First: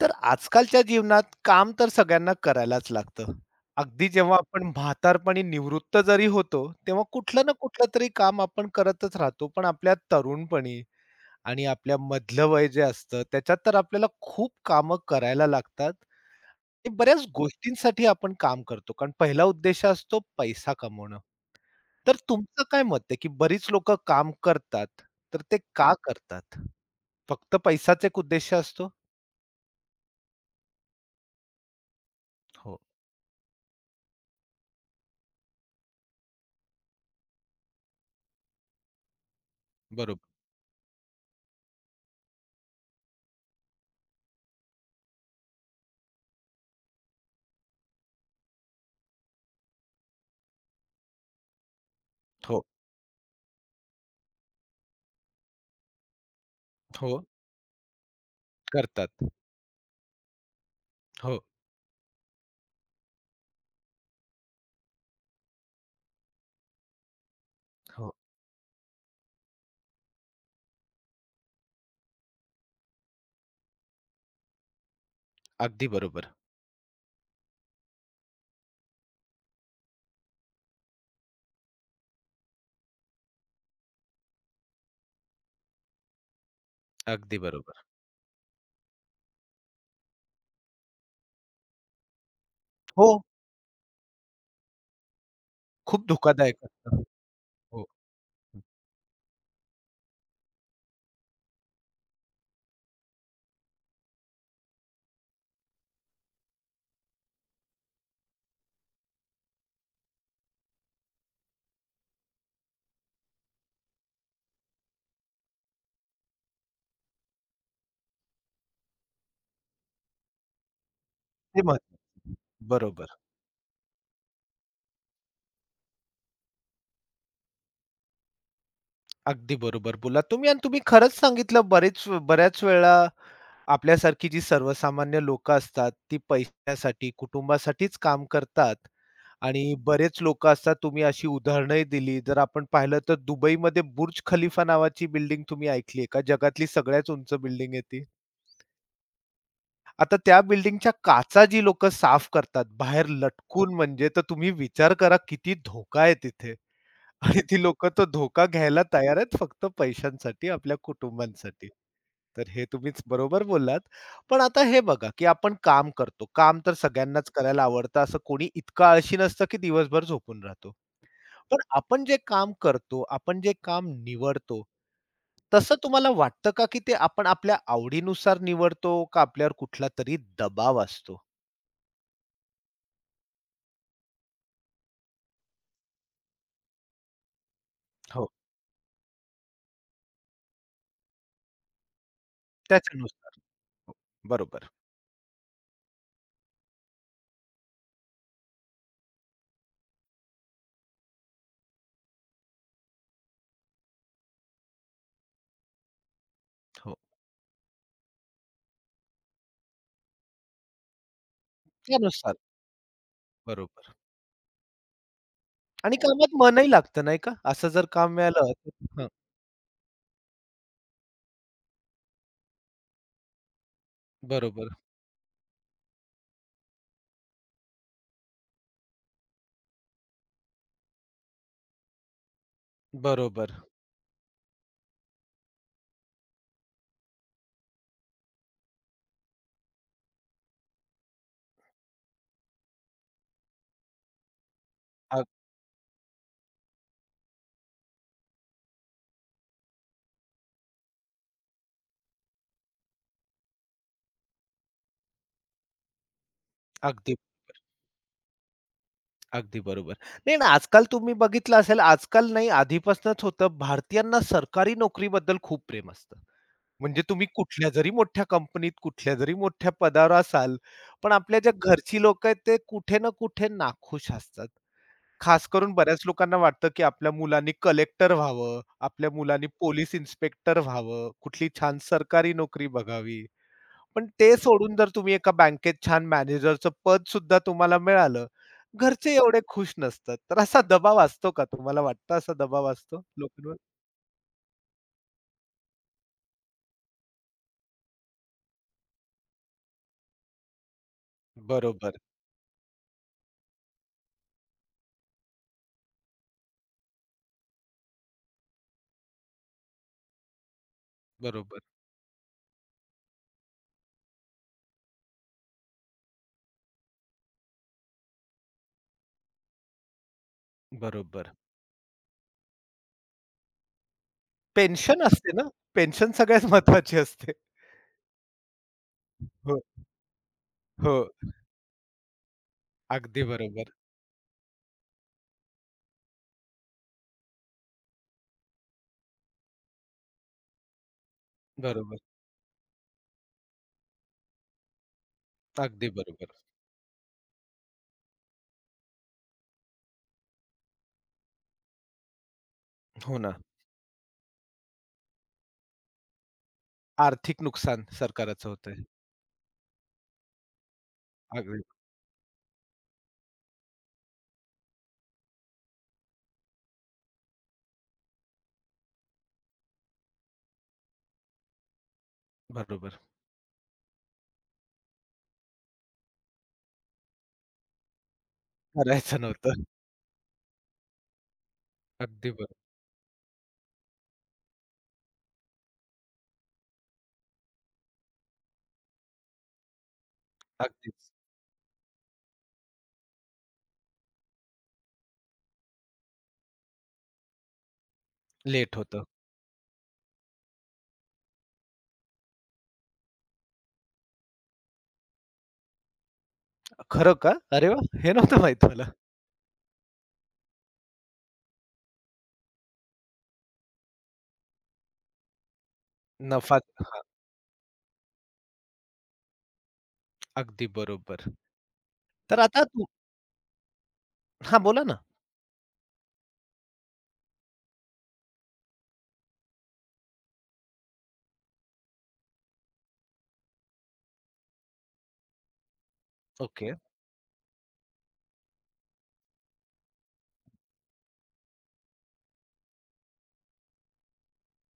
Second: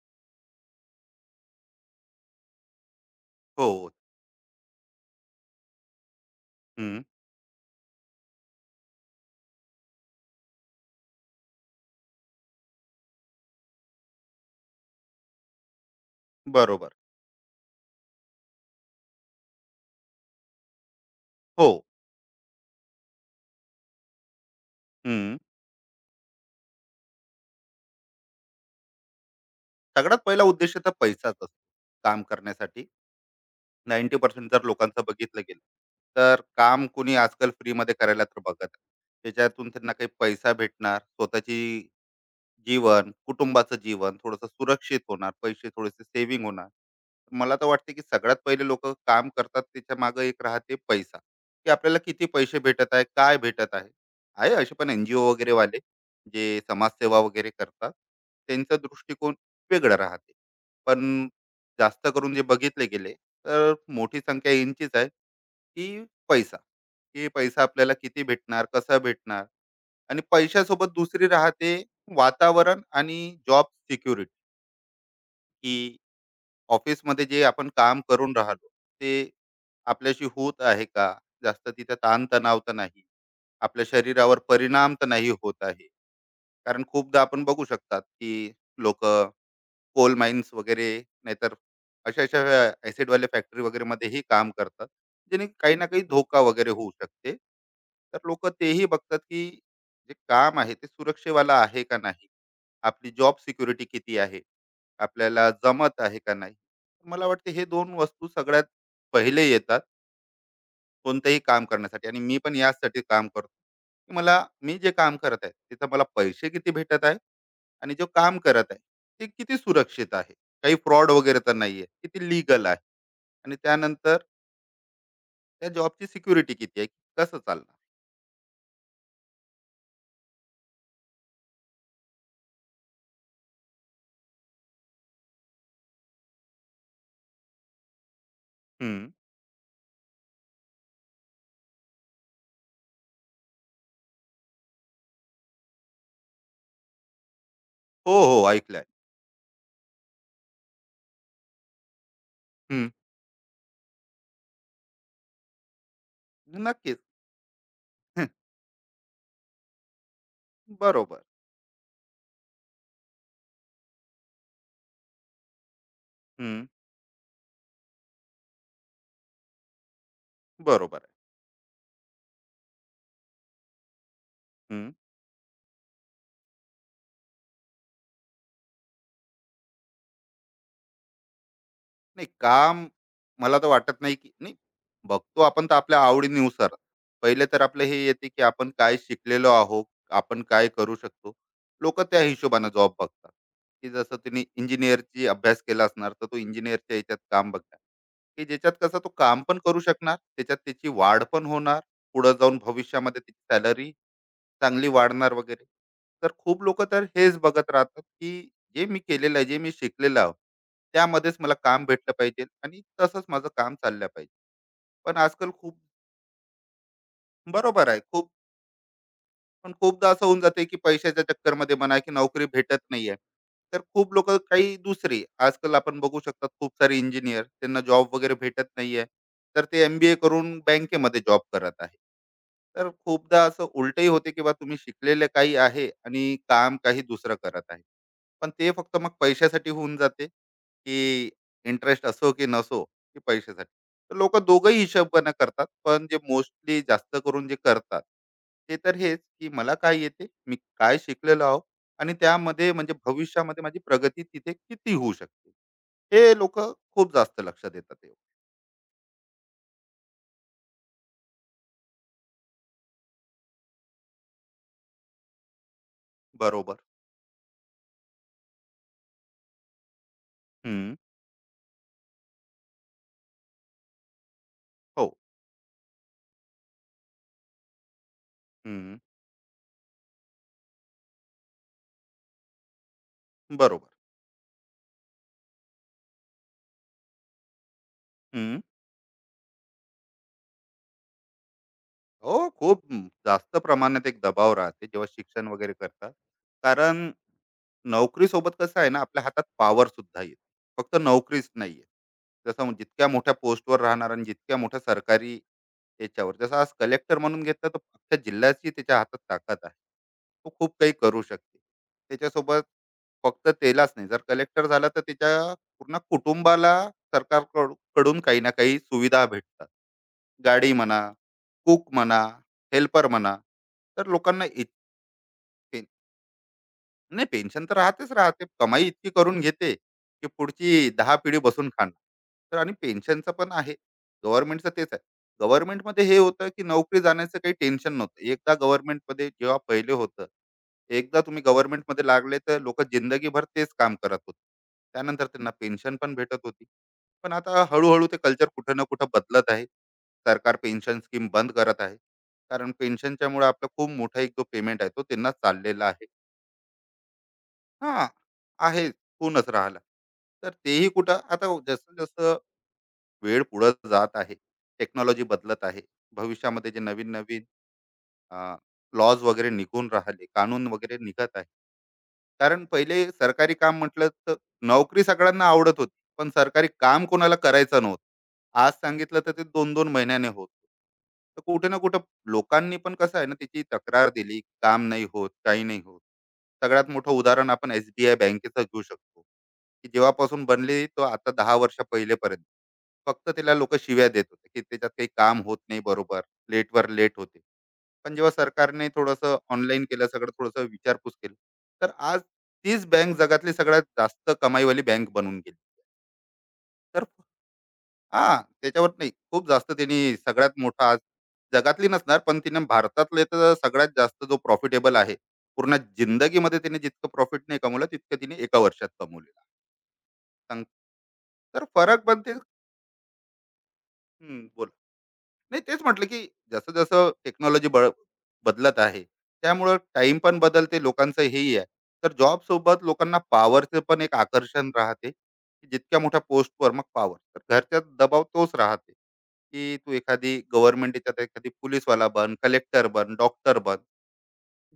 तर आजकालच्या जीवनात काम तर सगळ्यांना करायलाच लागतं. हो. अगदी जेव्हा आपण म्हातारपणी निवृत्त जरी होतो, हं. तेव्हा कुठलं ना कुठलं तरी काम आपण करतच राहतो. पण आपल्या तरुणपणी आणि आपल्या मधलं वय जे असतं, त्याच्यात तर आपल्याला खूप कामं करायला लागतात. ते बरोबर. बऱ्याच गोष्टींसाठी आपण काम करतो, कारण पहिला उद्देश असतो पैसा कमवणं. हो. तर तुमचं काय मत आहे, की बरीच लोकं काम करतात, हं. तर ते का करतात? फक्त पैसाच एक उद्देश असतो? सगळ्यात पहिला उद्देश तर पैसाच असतो काम हो. करण्यासाठी. 90% जर लोकांचं बघितलं गेलं, तर काम कोणी आजकाल फ्रीमध्ये करायला तर बघत आहे. त्याच्यातून त्यांना काही बरोबर. पैसा भेटणार, स्वतःची जीवन, कुटुंबाचं जीवन, थोडंसं सुरक्षित होणार, पैसे थोडेसे सेव्हिंग होणार. मला तर वाटते की सगळ्यात पहिले लोकं काम करतात त्याच्या मागे एक राहते पैसा, की आपल्याला किती पैसे हो, भेटत आहे, काय भेटत आहे. आहे असे पण NGO वगैरे वाले, जे समाजसेवा हो. वगैरे करतात. त्यांचा करतात. दृष्टिकोन वेगळा राहते. पण हो, जास्त करून जे बघितले गेले, तर मोठी संख्या यांचीच आहे, की पैसा. की पैसा आपल्याला हो. किती भेटणार, कसा भेटणार? आणि पैशासोबत दुसरी राहते वातावरण आणि जॉब सिक्युरिटी, की अगदी बरोबर, ऑफिसमध्ये जे आपण काम करून राहिलो ते आपल्याशी होत आहे का, जास्त तिथे ताणतणाव तर नाही, आपल्या शरीरावर परिणाम तर नाही होत आहे, कारण खूपदा अगदी आपण बघू बरोबर. शकतात की लोक कोल माइन्स वगैरे नाहीतर अशा अशा हो, acid वाले फॅक्टरी वगैरे मध्येही काम करतात, जेणे काही ना काही खूप धोका धोकादायक वगैरे होऊ असतं. शकते. हो. तर लोक तेही बघतात की जे काम आहे ते सुरक्षेवाला आहे का नाही, आपली जॉब सिक्युरिटी किती आहे, आपल्याला जमत आहे का नाही. मला वाटते हे दोन वस्तू सगळ्यात पहिले येतात कोणतंही काम करण्यासाठी, आणि मी पण याचसाठी काम करतो की मला मी जे काम करत आहे तिथं मला पैसे किती भेटत आहे, आणि जो काम करत आहे ते किती सुरक्षित आहे, काही फ्रॉड वगैरे तर ते नाही आहे, किती महत्वाचं. लिगल आहे, बरोबर. आणि त्यानंतर त्या जॉबची सिक्युरिटी किती आहे, कसं चालणार. अगदी बरोबर बोललात तुम्ही आणि तुम्ही खरंच सांगितलं बऱ्याच वेळा आपल्यासारखी जी सर्वसामान्य लोकं असतात, ती पैशासाठी, कुटुंबासाठीच काम करतात. हम्म, आणि बरेच लोकं असतात, तुम्ही अशी उदाहरणंही दिली. जर आपण पाहिलं तर दुबईमध्ये बुर्ज खलिफा नावाची बिल्डिंग तुम्ही ऐकली आहे का? जगातली सगळ्यात उंच बिल्डिंग आहे ती. हो हो ऐकलंय. आता त्या बिल्डिंगच्या काचा जी लोकं साफ करतात हम्म, बाहेर लटकून म्हणजे, तर तुम्ही विचार करा किती धोका आहे तिथे नक्कीच. आणि ती लोकं तो हं, धोका घ्यायला तयार आहेत फक्त पैशांसाठी, आपल्या बरोबर. कुटुंबांसाठी. तर हे तुम्हीच बरोबर बोललात. पण आता हे बघा, की आपण काम करतो. काम हम्म, तर सगळ्यांनाच करायला आवडतं असं कोणी इतकं आळशी नसतं, की दिवसभर झोपून राहतो. बरोबर आहे. पण आपण जे काम करतो, आपण जे काम निवडतो, हम्म. तसं तुम्हाला वाटतं का, की ते आपण आपल्या आवडीनुसार निवडतो का आपल्यावर कुठलातरी दबाव असतो? नाही, काम मला तर वाटत नाही की नाही, बघतो आपण तर आपल्या आवडीनुसार. पहिले तर आपलं हे येते हो. की आपण काय शिकलेलो आहोत, आपण काय करू शकतो. लोक त्या हिशोबाने जॉब बघतात, त्याच्यानुसार. की हो, जसं तुम्ही बरोबर. इंजिनियरची अभ्यास केला असणार तर तो इंजिनियरच्या याच्यात काम बघणार, की ज्याच्यात कसं तो काम पण करू शकणार, त्याच्यात त्याची वाढ पण होणार, पुढे जाऊन भविष्यामध्ये त्याची सॅलरी चांगली वाढणार वगैरे. तर खूप लोक हो. तर हेच बघत राहतात की जे मी केलेलं आहे, जे मी शिकलेलं आहो, त्यामध्येच मला काम भेटलं त्यानुसार. पाहिजे आणि तसंच माझं काम बरोबर. चाललं पाहिजे. पण आजकाल खूप आणि कामात मनही लागतं नाही का? असं जर बरोबर आहे. काम खूप, मिळालं हं, पण खूपदा असं होऊन जाते, की पैशाच्या चक्करमध्ये म्हणा की नोकरी भेटत नाहीये. तर खूप लोकं बरोबर, काही दुसरी आजकाल आपण बघू शकतात, खूप सारे इंजिनिअर त्यांना जॉब वगैरे भेटत नाहीये. तर ते MBA करून बँकेमध्ये जॉब करत आहे. तर खूपदा बरोबर. असं उलटही होते की बा तुम्ही शिकलेले काही आहे आणि काम काही दुसरं करत आहे. पण ते फक्त मग पैशासाठी होऊन जाते, की इंटरेस्ट असो की नसो, की पैशासाठी. तर लोक दोघंही अग हिशोबानं करतात, पण जे मोस्टली जास्त करून जे करतात ते तर हेच, की मला काय येते, मी काय शिकलेलो आहो, आणि त्यामध्ये म्हणजे भविष्यामध्ये माझी प्रगती तिथे किती होऊ शकते, हे लोक खूप अगदी, जास्त लक्ष देतात ते. अगदी बरोबर. नाही ना, आजकाल तुम्ही बघितलं असेल, आजकाल नाही आधीपासूनच होतं, भारतीयांना सरकारी नोकरीबद्दल खूप प्रेम असतं. बरोबर. म्हणजे तुम्ही कुठल्या जरी मोठ्या कंपनीत, कुठल्या जरी मोठ्या पदावर असाल, हम्म. पण आपल्या ज्या घरची लोक आहेत, ते कुठे ना कुठे नाखुश असतात. हो. खास करून बऱ्याच लोकांना वाटतं, की आपल्या मुलांनी कलेक्टर व्हावं, हम्म. आपल्या मुलांनी पोलीस इन्स्पेक्टर व्हावं, कुठली छान सरकारी नोकरी बघावी. बरोबर. पण ते सोडून जर तुम्ही एका बँकेत छान मॅनेजरचं पद सुद्धा तुम्हाला मिळालं, हम्म. घरचे एवढे खुश नसतात. तर असा दबाव असतो का? तुम्हाला वाटतं असा हो, दबाव खूप असतो लोकांवर? जास्त प्रमाणात एक दबाव राहते जेव्हा शिक्षण वगैरे करतात. कारण नोकरीसोबत कसं आहे ना, आपल्या हातात पॉवर सुद्धा येते, फक्त नोकरीच नाही बरोबर, आहे, जसं मग जितक्या मोठ्या पोस्टवर राहणार आणि जितक्या मोठ्या सरकारी याच्यावर, जसं आज कलेक्टर म्हणून घेतलं तर अख्ख्या जिल्ह्याची त्याच्या हातात ताकद आहे, तो खूप काही करू शकते. बरोबर, त्याच्यासोबत फक्त त्यालाच नाही, जर कलेक्टर झाला तर त्याच्या पूर्ण कुटुंबाला सरकारकडून काही ना काही सुविधा भेटतात, गाडी म्हणा, बरोबर. कुक म्हणा, हेल्पर म्हणा. तर लोकांना इत- पेन्शन असते ना, पेन्शन सगळ्यात महत्वाची नाही, असते. पेन्शन तर राहतेच राहते. कमाई इतकी करून हो, घेते, की पुढची हो. 10 पिढी बसून खाणार. तर आणि अगदी पेन्शनचं पण बरोबर, आहे. गव्हर्नमेंटचं तेच आहे. गव्हर्नमेंटमध्ये हे होतं, की नोकरी जाण्याचं काही टेन्शन नव्हतं. एकदा गव्हर्नमेंटमध्ये जेव्हा पहिले होतं, एकदा तुम्ही बरोबर. गव्हर्नमेंटमध्ये लागले तर लोकं जिंदगीभर तेच काम करत होते. त्यानंतर त्यांना अगदी पेन्शन पण बरोबर. भेटत होती. पण आता हळू ते कल्चर कुठं ना कुठं बदलत आहे. सरकार पेन्शन स्कीम बंद करत आहे. कारण हो ना. पेन्शनच्यामुळे आपला खूप मोठा एक जो पेमेंट आहे तो त्यांना चाललेला आहे. आर्थिक नुकसान हां, सरकाराचं होतंय. आहे होऊनच राहिला. तर तेही कुठं आता अगदी जसं-जसं वेळ पुढे जात आहे, टेक्नॉलॉजी बदलत आहे. भविष्यामध्ये जे नवीन-नवीन लॉज वगैरे निघून राहिले, कानून वगैरे निघत आहे, कारण बरोबर. पहिले सरकारी काम म्हटलं तर नोकरी सगळ्यांना आवडत होती, पण सरकारी काम कोणाला करायचं नव्हतं. आज सांगितलं करायचं तर ते नव्हतं. दोन दोन महिन्याने होत, तर कुठे ना कुठं अगदी बरोबर. लोकांनी पण कसं आहे ना, त्याची तक्रार दिली, काम नाही होत, काही नाही होत. सगळ्यात मोठं उदाहरण आपण SBI बँकेचं घेऊ शकतो, की जेव्हापासून बनली तो अगदीच. आता 10 वर्ष पहिलेपर्यंत फक्त त्याला लोक शिव्या देत होते की त्याच्यात काही काम होत नाही, बरोबर, लेटवर लेट होते. पण जेव्हा लेट सरकारने होतं. थोडंसं ऑनलाईन केलं, सगळं थोडंसं विचारपूस केली, तर आज तीच बँक जगातली सगळ्यात जास्त कमाईवाली बँक बनून गेली. तर खरं का? अरे वाह! हे हां, नव्हतं माहीत त्याच्यावर मला. नाही खूप जास्त त्यांनी सगळ्यात मोठा आज जगातली नसणार, पण तिने भारतातले तर सगळ्यात जास्त जो प्रॉफिटेबल आहे, पूर्ण जिंदगीमध्ये नफा तिने हां, जितकं प्रॉफिट नाही कमवलं, तितकं तिने एका वर्षात कमवलेलं आहे. सांग, अगदी बरोबर. तर फरक पण ते तर आता तू हां, बोला. बोला ना. नाही, तेच म्हटलं की जसं जसं टेक्नॉलॉजी बदलत आहे, त्यामुळं टाइम पण बदलते लोकांचं, हेही आहे. तर जॉब सोबत लोकांना पॉवरचं पण एक आकर्षण राहते, की जितक्या मोठ्या पोस्टवर ओके. मग पॉवर, तर घरच्या दबाव तोच राहते की तू एखादी गव्हर्नमेंट याच्यात एखादी पोलीसवाला बन, कलेक्टर बन, डॉक्टर बन,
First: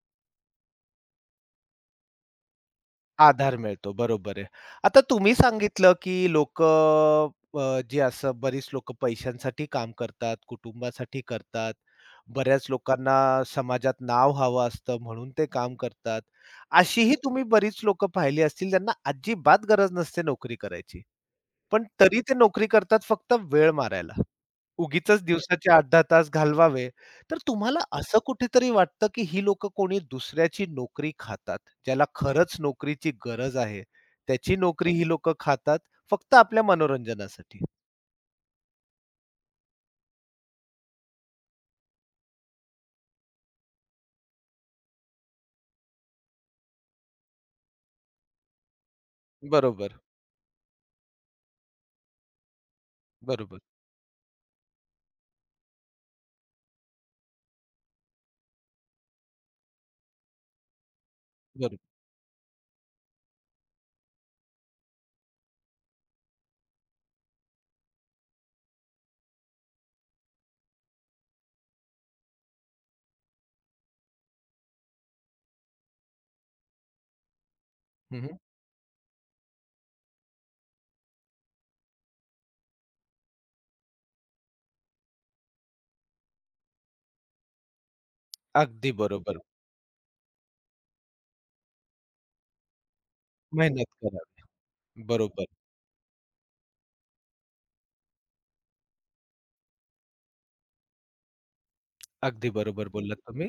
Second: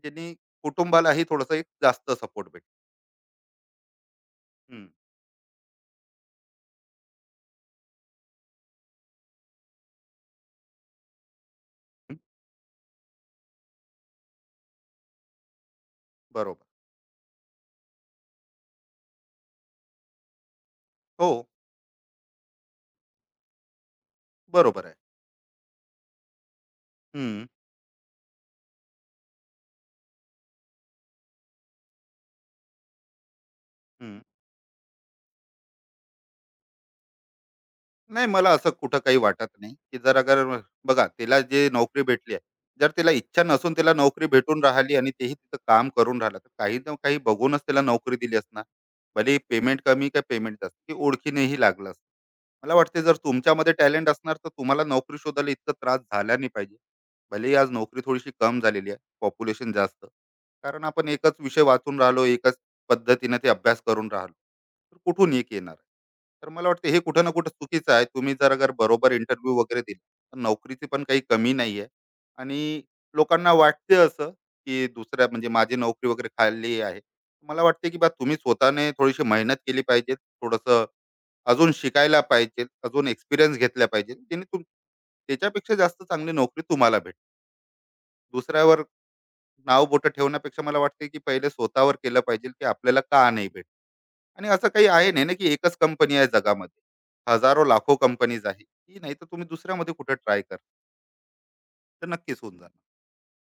ज्यांनी कुटुंबालाही थोडंसं एक जास्त सपोर्ट भेट. आधार मिळतो, बरोबर आहे. हम्म, आता तुम्ही सांगितलं, की लोकं जी असं बरीच लोकं पैशांसाठी काम करतात, कुटुंबासाठी करतात. बऱ्याच लोकांना समाजात नाव हवं असतं म्हणून ते काम करतात. बरोबर. अशीही तुम्ही बरीच लोकं पाहिली असतील, ज्यांना अजिबात गरज नसते नोकरी करायची. हो, पण तरी ते नोकरी करतात फक्त वेळ मारायला. बरोबर आहे. उगीचच दिवसाचे 8-10 तास घालवावे. तर हम्म, तुम्हाला असं कुठेतरी वाटतं, की ही लोक कोणी दुसऱ्याची नोकरी खातात. ज्याला खरंच नोकरीची गरज आहे, हम्म. त्याची नोकरी ही लोक खातात फक्त आपल्या मनोरंजनासाठी. नाही, मला असं कुठं काही वाटत नाही, की जर अगर बघा तिला जी नोकरी भेटली आहे, जर तिला इच्छा नसून तिला नोकरी भेटून राहिली आणि तेही तिथं काम करून राहिलं, तर काही ना काही बघूनच तिला नोकरी दिली असणार. भलेही पेमेंट बरोबर, कमी का पेमेंट जास्त, ती ओळखीनेही लागलं असतं. मला वाटते जर बरोबर, तुमच्यामध्ये टॅलेंट असणार, तर तुम्हाला नोकरी शोधायला इतका त्रास झाला नाही पाहिजे. भलेही आज नोकरी थोडीशी कम झालेली आहे, पॉप्युलेशन जास्त, कारण आपण एकच विषय बरोबर. वाचून राहिलो, एकाच पद्धतीने ते अभ्यास करून राहिलो, तर कुठून एक येणार? तर मला वाटतं हे कुठं ना कुठं चुकीचं आहे. तुम्ही जर अगर बरोबर इंटरव्ह्यू वगैरे दिला, तर नोकरीची पण काही कमी नाही आहे. आणि लोकांना वाटते असं, की दुसऱ्या म्हणजे माझी नोकरी वगैरे खाली आहे. मला वाटते, की बा तुम्ही हं, स्वतःने थोडीशी मेहनत केली पाहिजे. थोडंसं अजून शिकायला पाहिजे, अजून एक्सपिरियन्स घेतला पाहिजे. त्याने त्याच्यापेक्षा जास्त चांगली नोकरी तुम्हाला भेटेल. दुसऱ्यावर अगदी बरोबर. नाव बोटं ठेवण्यापेक्षा मला वाटते, की पहिले स्वतःवर केलं पाहिजे, की आपल्याला का नाही भेटत? मेहनत करावी. आणि असं काही आहे नाही ना बरोबर. की एकच कंपनी आहे जगामध्ये. हजारो लाखो कंपनीज आहे. की नाही तर तुम्ही दुसऱ्यामध्ये कुठे ट्राय करा. तर नक्कीच अगदी होऊन जाणार. बरोबर बोललात तुम्ही.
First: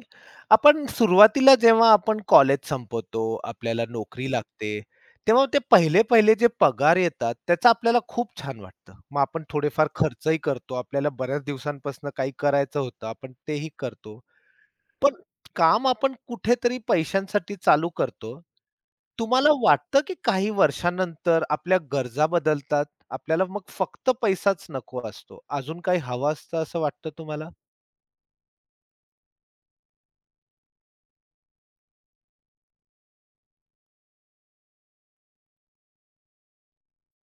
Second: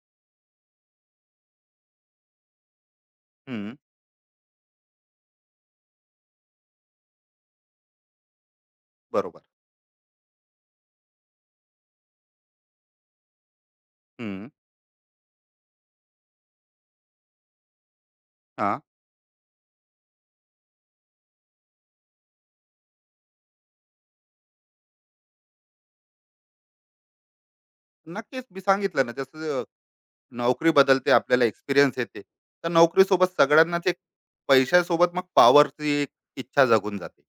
आपण सुरुवातीला जेव्हा आपण कॉलेज संपवतो, हं, आपल्याला नोकरी लागते, तेव्हा ते पहिले-पहिले जे पगार येतात, त्याचा आपल्याला खूप छान वाटतं. मग बरोबर. आपण थोडेफार खर्चही करतो. आपल्याला बऱ्याच दिवसांपासून काही करायचं होतं, आपण तेही करतो. हं, पण काम आपण कुठेतरी पैशांसाठी चालू करतो. हां. तुम्हाला वाटतं की काही वर्षानंतर आपल्या गरजा बदलतात, आपल्याला मग फक्त पैसाच नको असतो, अजून काही हवा असतं असं वाटतं तुम्हाला? नक्कीच, मी सांगितलं ना, जसं नोकरी बदलते आपल्याला एक्सपिरियन्स येते. तर नोकरीसोबत सगळ्यांनाच एक पैशासोबत मग पॉवरची एक इच्छा जगून जाते.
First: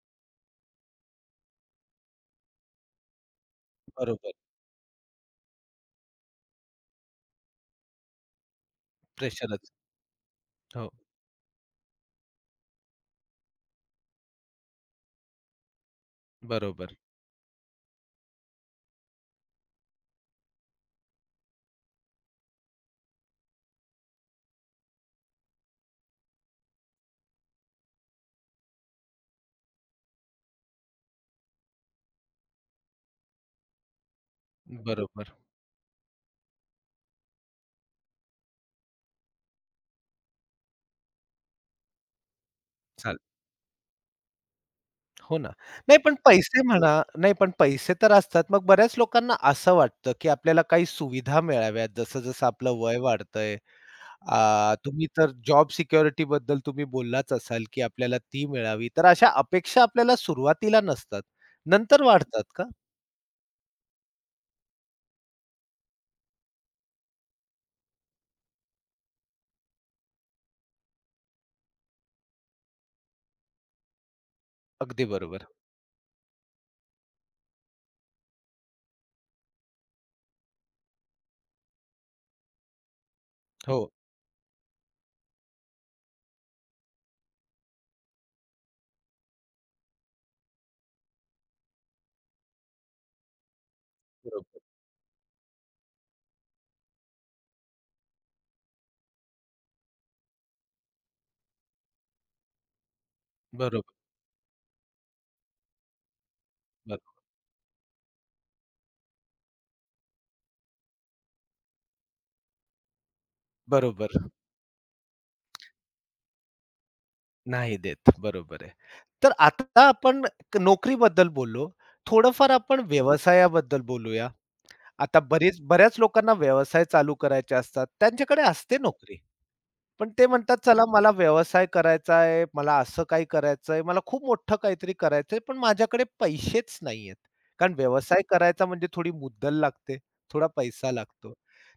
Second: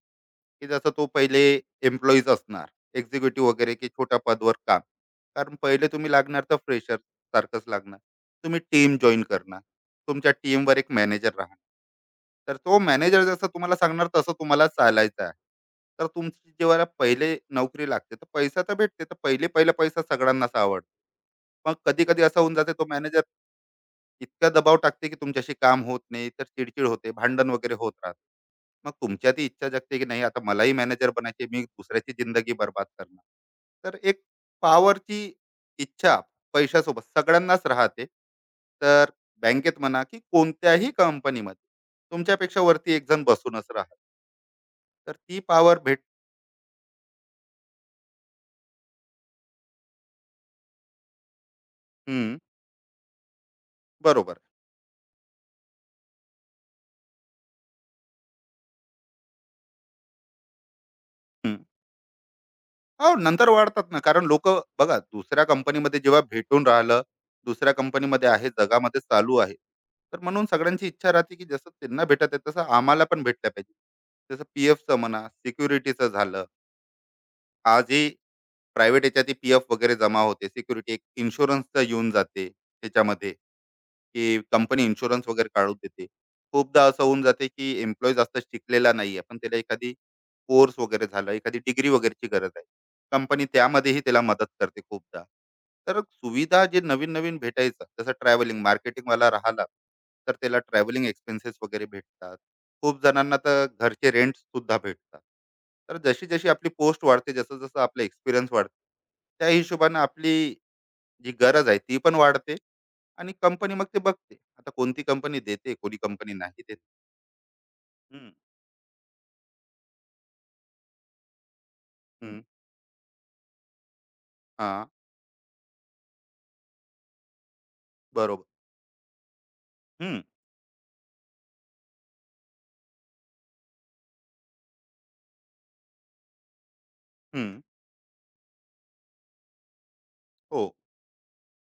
की जसं तो पहिले एम्प्लॉईज असणार, एक्झिक्युटिव्ह वगैरे, की छोट्या बरोबर, पदवर काम. कारण पहिले तुम्ही लागणार तर फ्रेशर सारखंच लागणार. तुम्ही टीम जॉइन करणार. प्रेशरच. तुमच्या टीमवर हो, एक मॅनेजर राहणार. तर तो मॅनेजर जसं तुम्हाला सांगणार तसं तुम्हाला चालायचं आहे. तर तुमची जेव्हा बरोबर, पहिले नोकरी लागते तर पैसा तर भेटते, तर पहिले पहिले पैसा सगळ्यांनाच आवडतो. मग कधी कधी असं होऊन जाते, तो मॅनेजर इतका दबाव टाकते की तुमच्याशी काम होत नाही, तर चिडचिड होते, भांडण वगैरे होत राहते. मग तुमच्या ती इच्छा जगते की नाही, आता मलाही मॅनेजर बनायचे, मी दुसऱ्याची जिंदगी बर्बाद करणार. तर एक पॉवरची बरोबर. इच्छा पैशासोबत सगळ्यांनाच राहते. तर बँकेत म्हणा की कोणत्याही कंपनीमध्ये तुमच्यापेक्षा वरती एक जण चालेल. बसूनच राहत, तर हो ती ना. पॉवर नाही भेट. पण पैसे म्हणा नाही पण पैसे तर असतात. मग बऱ्याच लोकांना असं वाटतं, की आपल्याला काही सुविधा मिळाव्यात हम्म, जसं-जसं आपलं वय वाढतंय. बरोबर. तुम्ही तर जॉब सिक्युरिटीबद्दल तुम्ही बोललाच असाल, की आपल्याला ती मिळावी. तर अशा अपेक्षा आपल्याला सुरुवातीला नसतात. हम्म. नंतर वाढतात का? हो, नंतर वाढतात ना. कारण लोक बघा दुसऱ्या कंपनीमध्ये जेव्हा भेटून राहिलं, दुसऱ्या कंपनीमध्ये आहे, जगामध्ये चालू आहे, तर म्हणून सगळ्यांची इच्छा राहते की जसं त्यांना भेटत आहे तसं आम्हाला पण भेटलं पाहिजे, जसं पी एफचं अगदी म्हणा, बरोबर. सिक्युरिटीचं झालं. आजही प्रायव्हेट याच्यात PF वगैरे जमा होते, सिक्युरिटी एक इन्शुरन्सचं येऊन जाते त्याच्यामध्ये, हो, की कंपनी इन्शुरन्स वगैरे काढून देते. खूपदा असं होऊन जाते की एम्प्लॉयी जास्त शिकलेला नाहीये, पण त्याला एखादी कोर्स वगैरे झाला, एखादी डिग्री वगैरेची गरज आहे. कंपनी त्यामध्येही त्याला मदत बरोबर, करते खूपदा. तर सुविधा जे नवीन-नवीन भेटायचं, जसं ट्रॅव्हलिंग मार्केटिंगवाला राहिला, तर त्याला ट्रॅव्हलिंग एक्सपेन्सेस वगैरे भेटतात. खूप जणांना तर बरोबर, घरचे रेंटसुद्धा भेटतात. तर जशी-जशी आपली पोस्ट बरोबर. वाढते, जसं-जसं आपला एक्सपिरियन्स वाढतो, त्या हिशोबानं आपली जी गरज आहे, ती पण वाढते, आणि कंपनी मग ते बरोबर. बघते. आता कोणती कंपनी देते, कोणी कंपनी नाही देत. नाही देत. हं, बरोबर आहे. तर आता आपण नोकरीबद्दल बोललो. हं. थोडंफार आपण व्यवसायाबद्दल बोलूया. हां, आता बरीच बऱ्याच लोकांना व्यवसाय चालू करायचे असतात. त्यांच्याकडे बरोबर. असते नोकरी. पण हं, ते म्हणतात, "चला मला व्यवसाय करायचा आहे, मला असं काही करायचं आहे, मला खूप मोठं काहीतरी करायचं आहे, पण माझ्याकडे पैसेच नाहीयेत." हं. कारण व्यवसाय करायचा म्हणजे थोडी मुद्दल लागते, थोडा हो. पैसा लागतो.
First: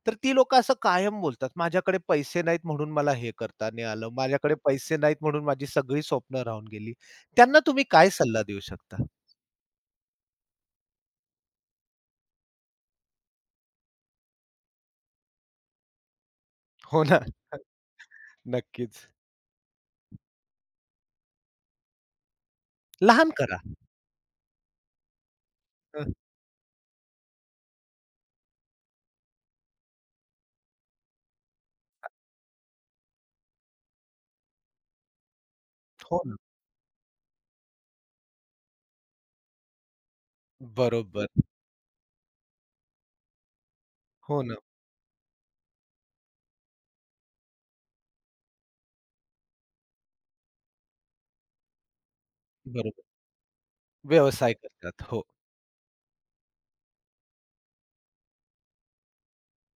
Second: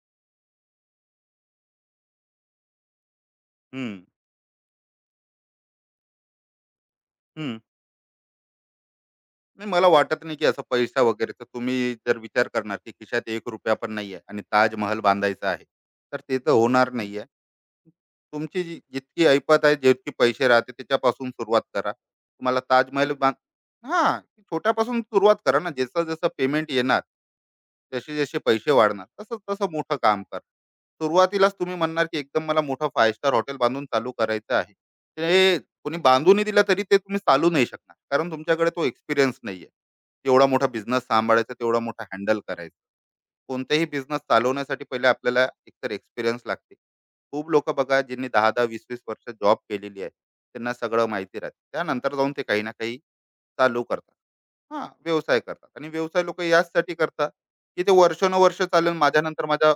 तर ती लोकं असं कायम बोलतात, "माझ्याकडे पैसे नाहीत म्हणून मला हे करता नाही हं, आलं. माझ्याकडे पैसे नाहीत म्हणून माझी सगळी स्वप्न राहून गेली." त्यांना तुम्ही काय सल्ला देऊ शकता? नाही, मला वाटत नाही की असा पैसा वगैरे, तर तुम्ही जर विचार करणार की खिशात एक रुपया पण नाही आहे आणि ताजमहल बांधायचा आहे, तर ते तर होणार हो नाही ना, आहे. तुमची जी- नक्कीच. जितकी ऐपत आहे, जितकी पैसे राहते, त्याच्यापासून सुरुवात करा. तुम्हाला ताजमहल लहान बांध, करा. हा, छोट्यापासून सुरुवात करा ना, जसं हं, जसं पेमेंट येणार, जसे जसे पैसे वाढणार तसं तसं मोठं काम कर. सुरुवातीलाच तुम्ही म्हणणार की एकदम मला मोठं फाय स्टार हॉटेल बांधून चालू करायचं आहे, ते कोणी हो ना. बांधूनही दिला तरी ते तुम्ही चालू नाही शकणार. कारण तुमच्याकडे तो एक्सपिरियन्स नाहीये. एवढा मोठा बिझनेस बरोबर. सांभाळायचा, तेवढा मोठा हँडल करायचा. कोणताही बिझनेस हो ना. चालवण्यासाठी पहिले आपल्याला एकतर एक्सपिरियन्स लागते. खूप लोकं बघा ज्यांनी 10-10, 20-20 वर्ष जॉब केलेली आहे. त्यांना सगळं माहिती राहते. त्यानंतर जाऊन ते काही ना काही बरोबर. चालू करतात. व्यवसाय हां, करतात. हो. व्यवसाय करतात, आणि व्यवसाय लोकं याचसाठी करतात, की ते वर्षानुवर्ष चालेल. माझ्यानंतर माझा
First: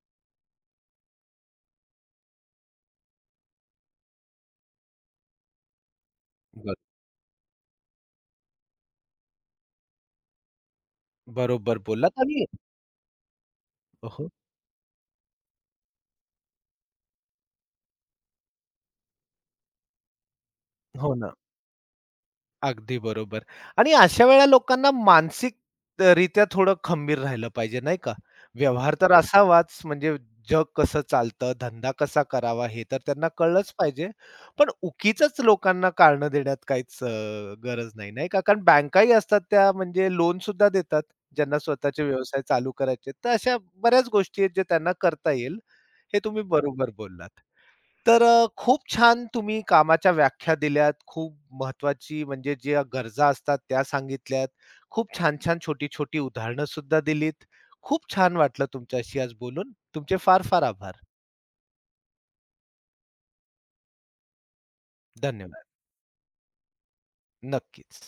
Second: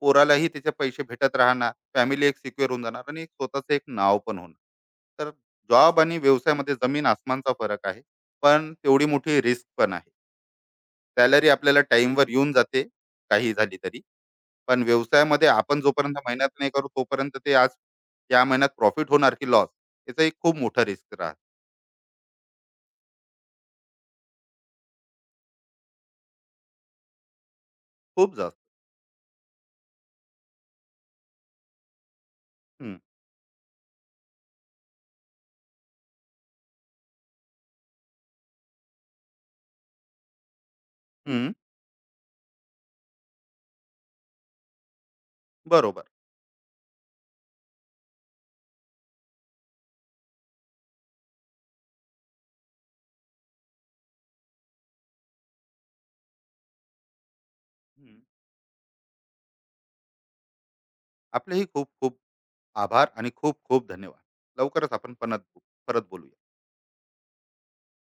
पोरालाही त्याचे पैसे भेटत राहणार, फॅमिली एक सिक्युअर होऊन जाणार आणि एक स्वतःचं एक नाव पण होणार. तर जॉब आणि व्यवसायामध्ये बर जमीन आसमानचा फरक आहे. पण तेवढी मोठी रिस्क पण आहे. सॅलरी बरोबर आपल्याला बोललात टाईमवर आणि येऊन जाते, काही झाली तरी. हो, पण व्यवसायामध्ये आपण जोपर्यंत मेहनत नाही करू, तोपर्यंत ते आज या महिन्यात प्रॉफिट होणार की लॉस, याचं एक खूप मोठं हो रिस्क ना. राहतं. अगदी बरोबर आणि अशा वेळेला लोकांना मानसिक रित्या थोडं खंबीर राहिलं पाहिजे, नाही का? खूप जास्त. व्यवहार तर असावाच, म्हणजे जग कसं चालतं, धंदा कसा करावा हे हं, तर त्यांना कळलंच पाहिजे. पण उगीचच लोकांना कारणं देण्यात काहीच गरज नाही, नाही का? कारण बँकाही असतात त्या म्हणजे लोन सुद्धा देतात, हं. ज्यांना स्वतःचे व्यवसाय चालू करायचे तर अशा बऱ्याच गोष्टी आहेत, जे त्यांना करता येईल. बरोबर. हे तुम्ही बरोबर बोललात. तर खूप छान तुम्ही कामाच्या व्याख्या दिल्यात. खूप महत्वाची म्हणजे ज्या गरजा असतात त्या सांगितल्यात. खूप छान-छान, छोटी-छोटी उदाहरणं सुद्धा दिलीत. खूप हं. छान वाटलं तुमच्याशी आज बोलून. तुमचे फार-फार आभार. आपलेही खूप खूप आभार आणि खूप खूप धन्यवाद. लवकरच आपण धन्यवाद. परत बोलूया. नक्कीच.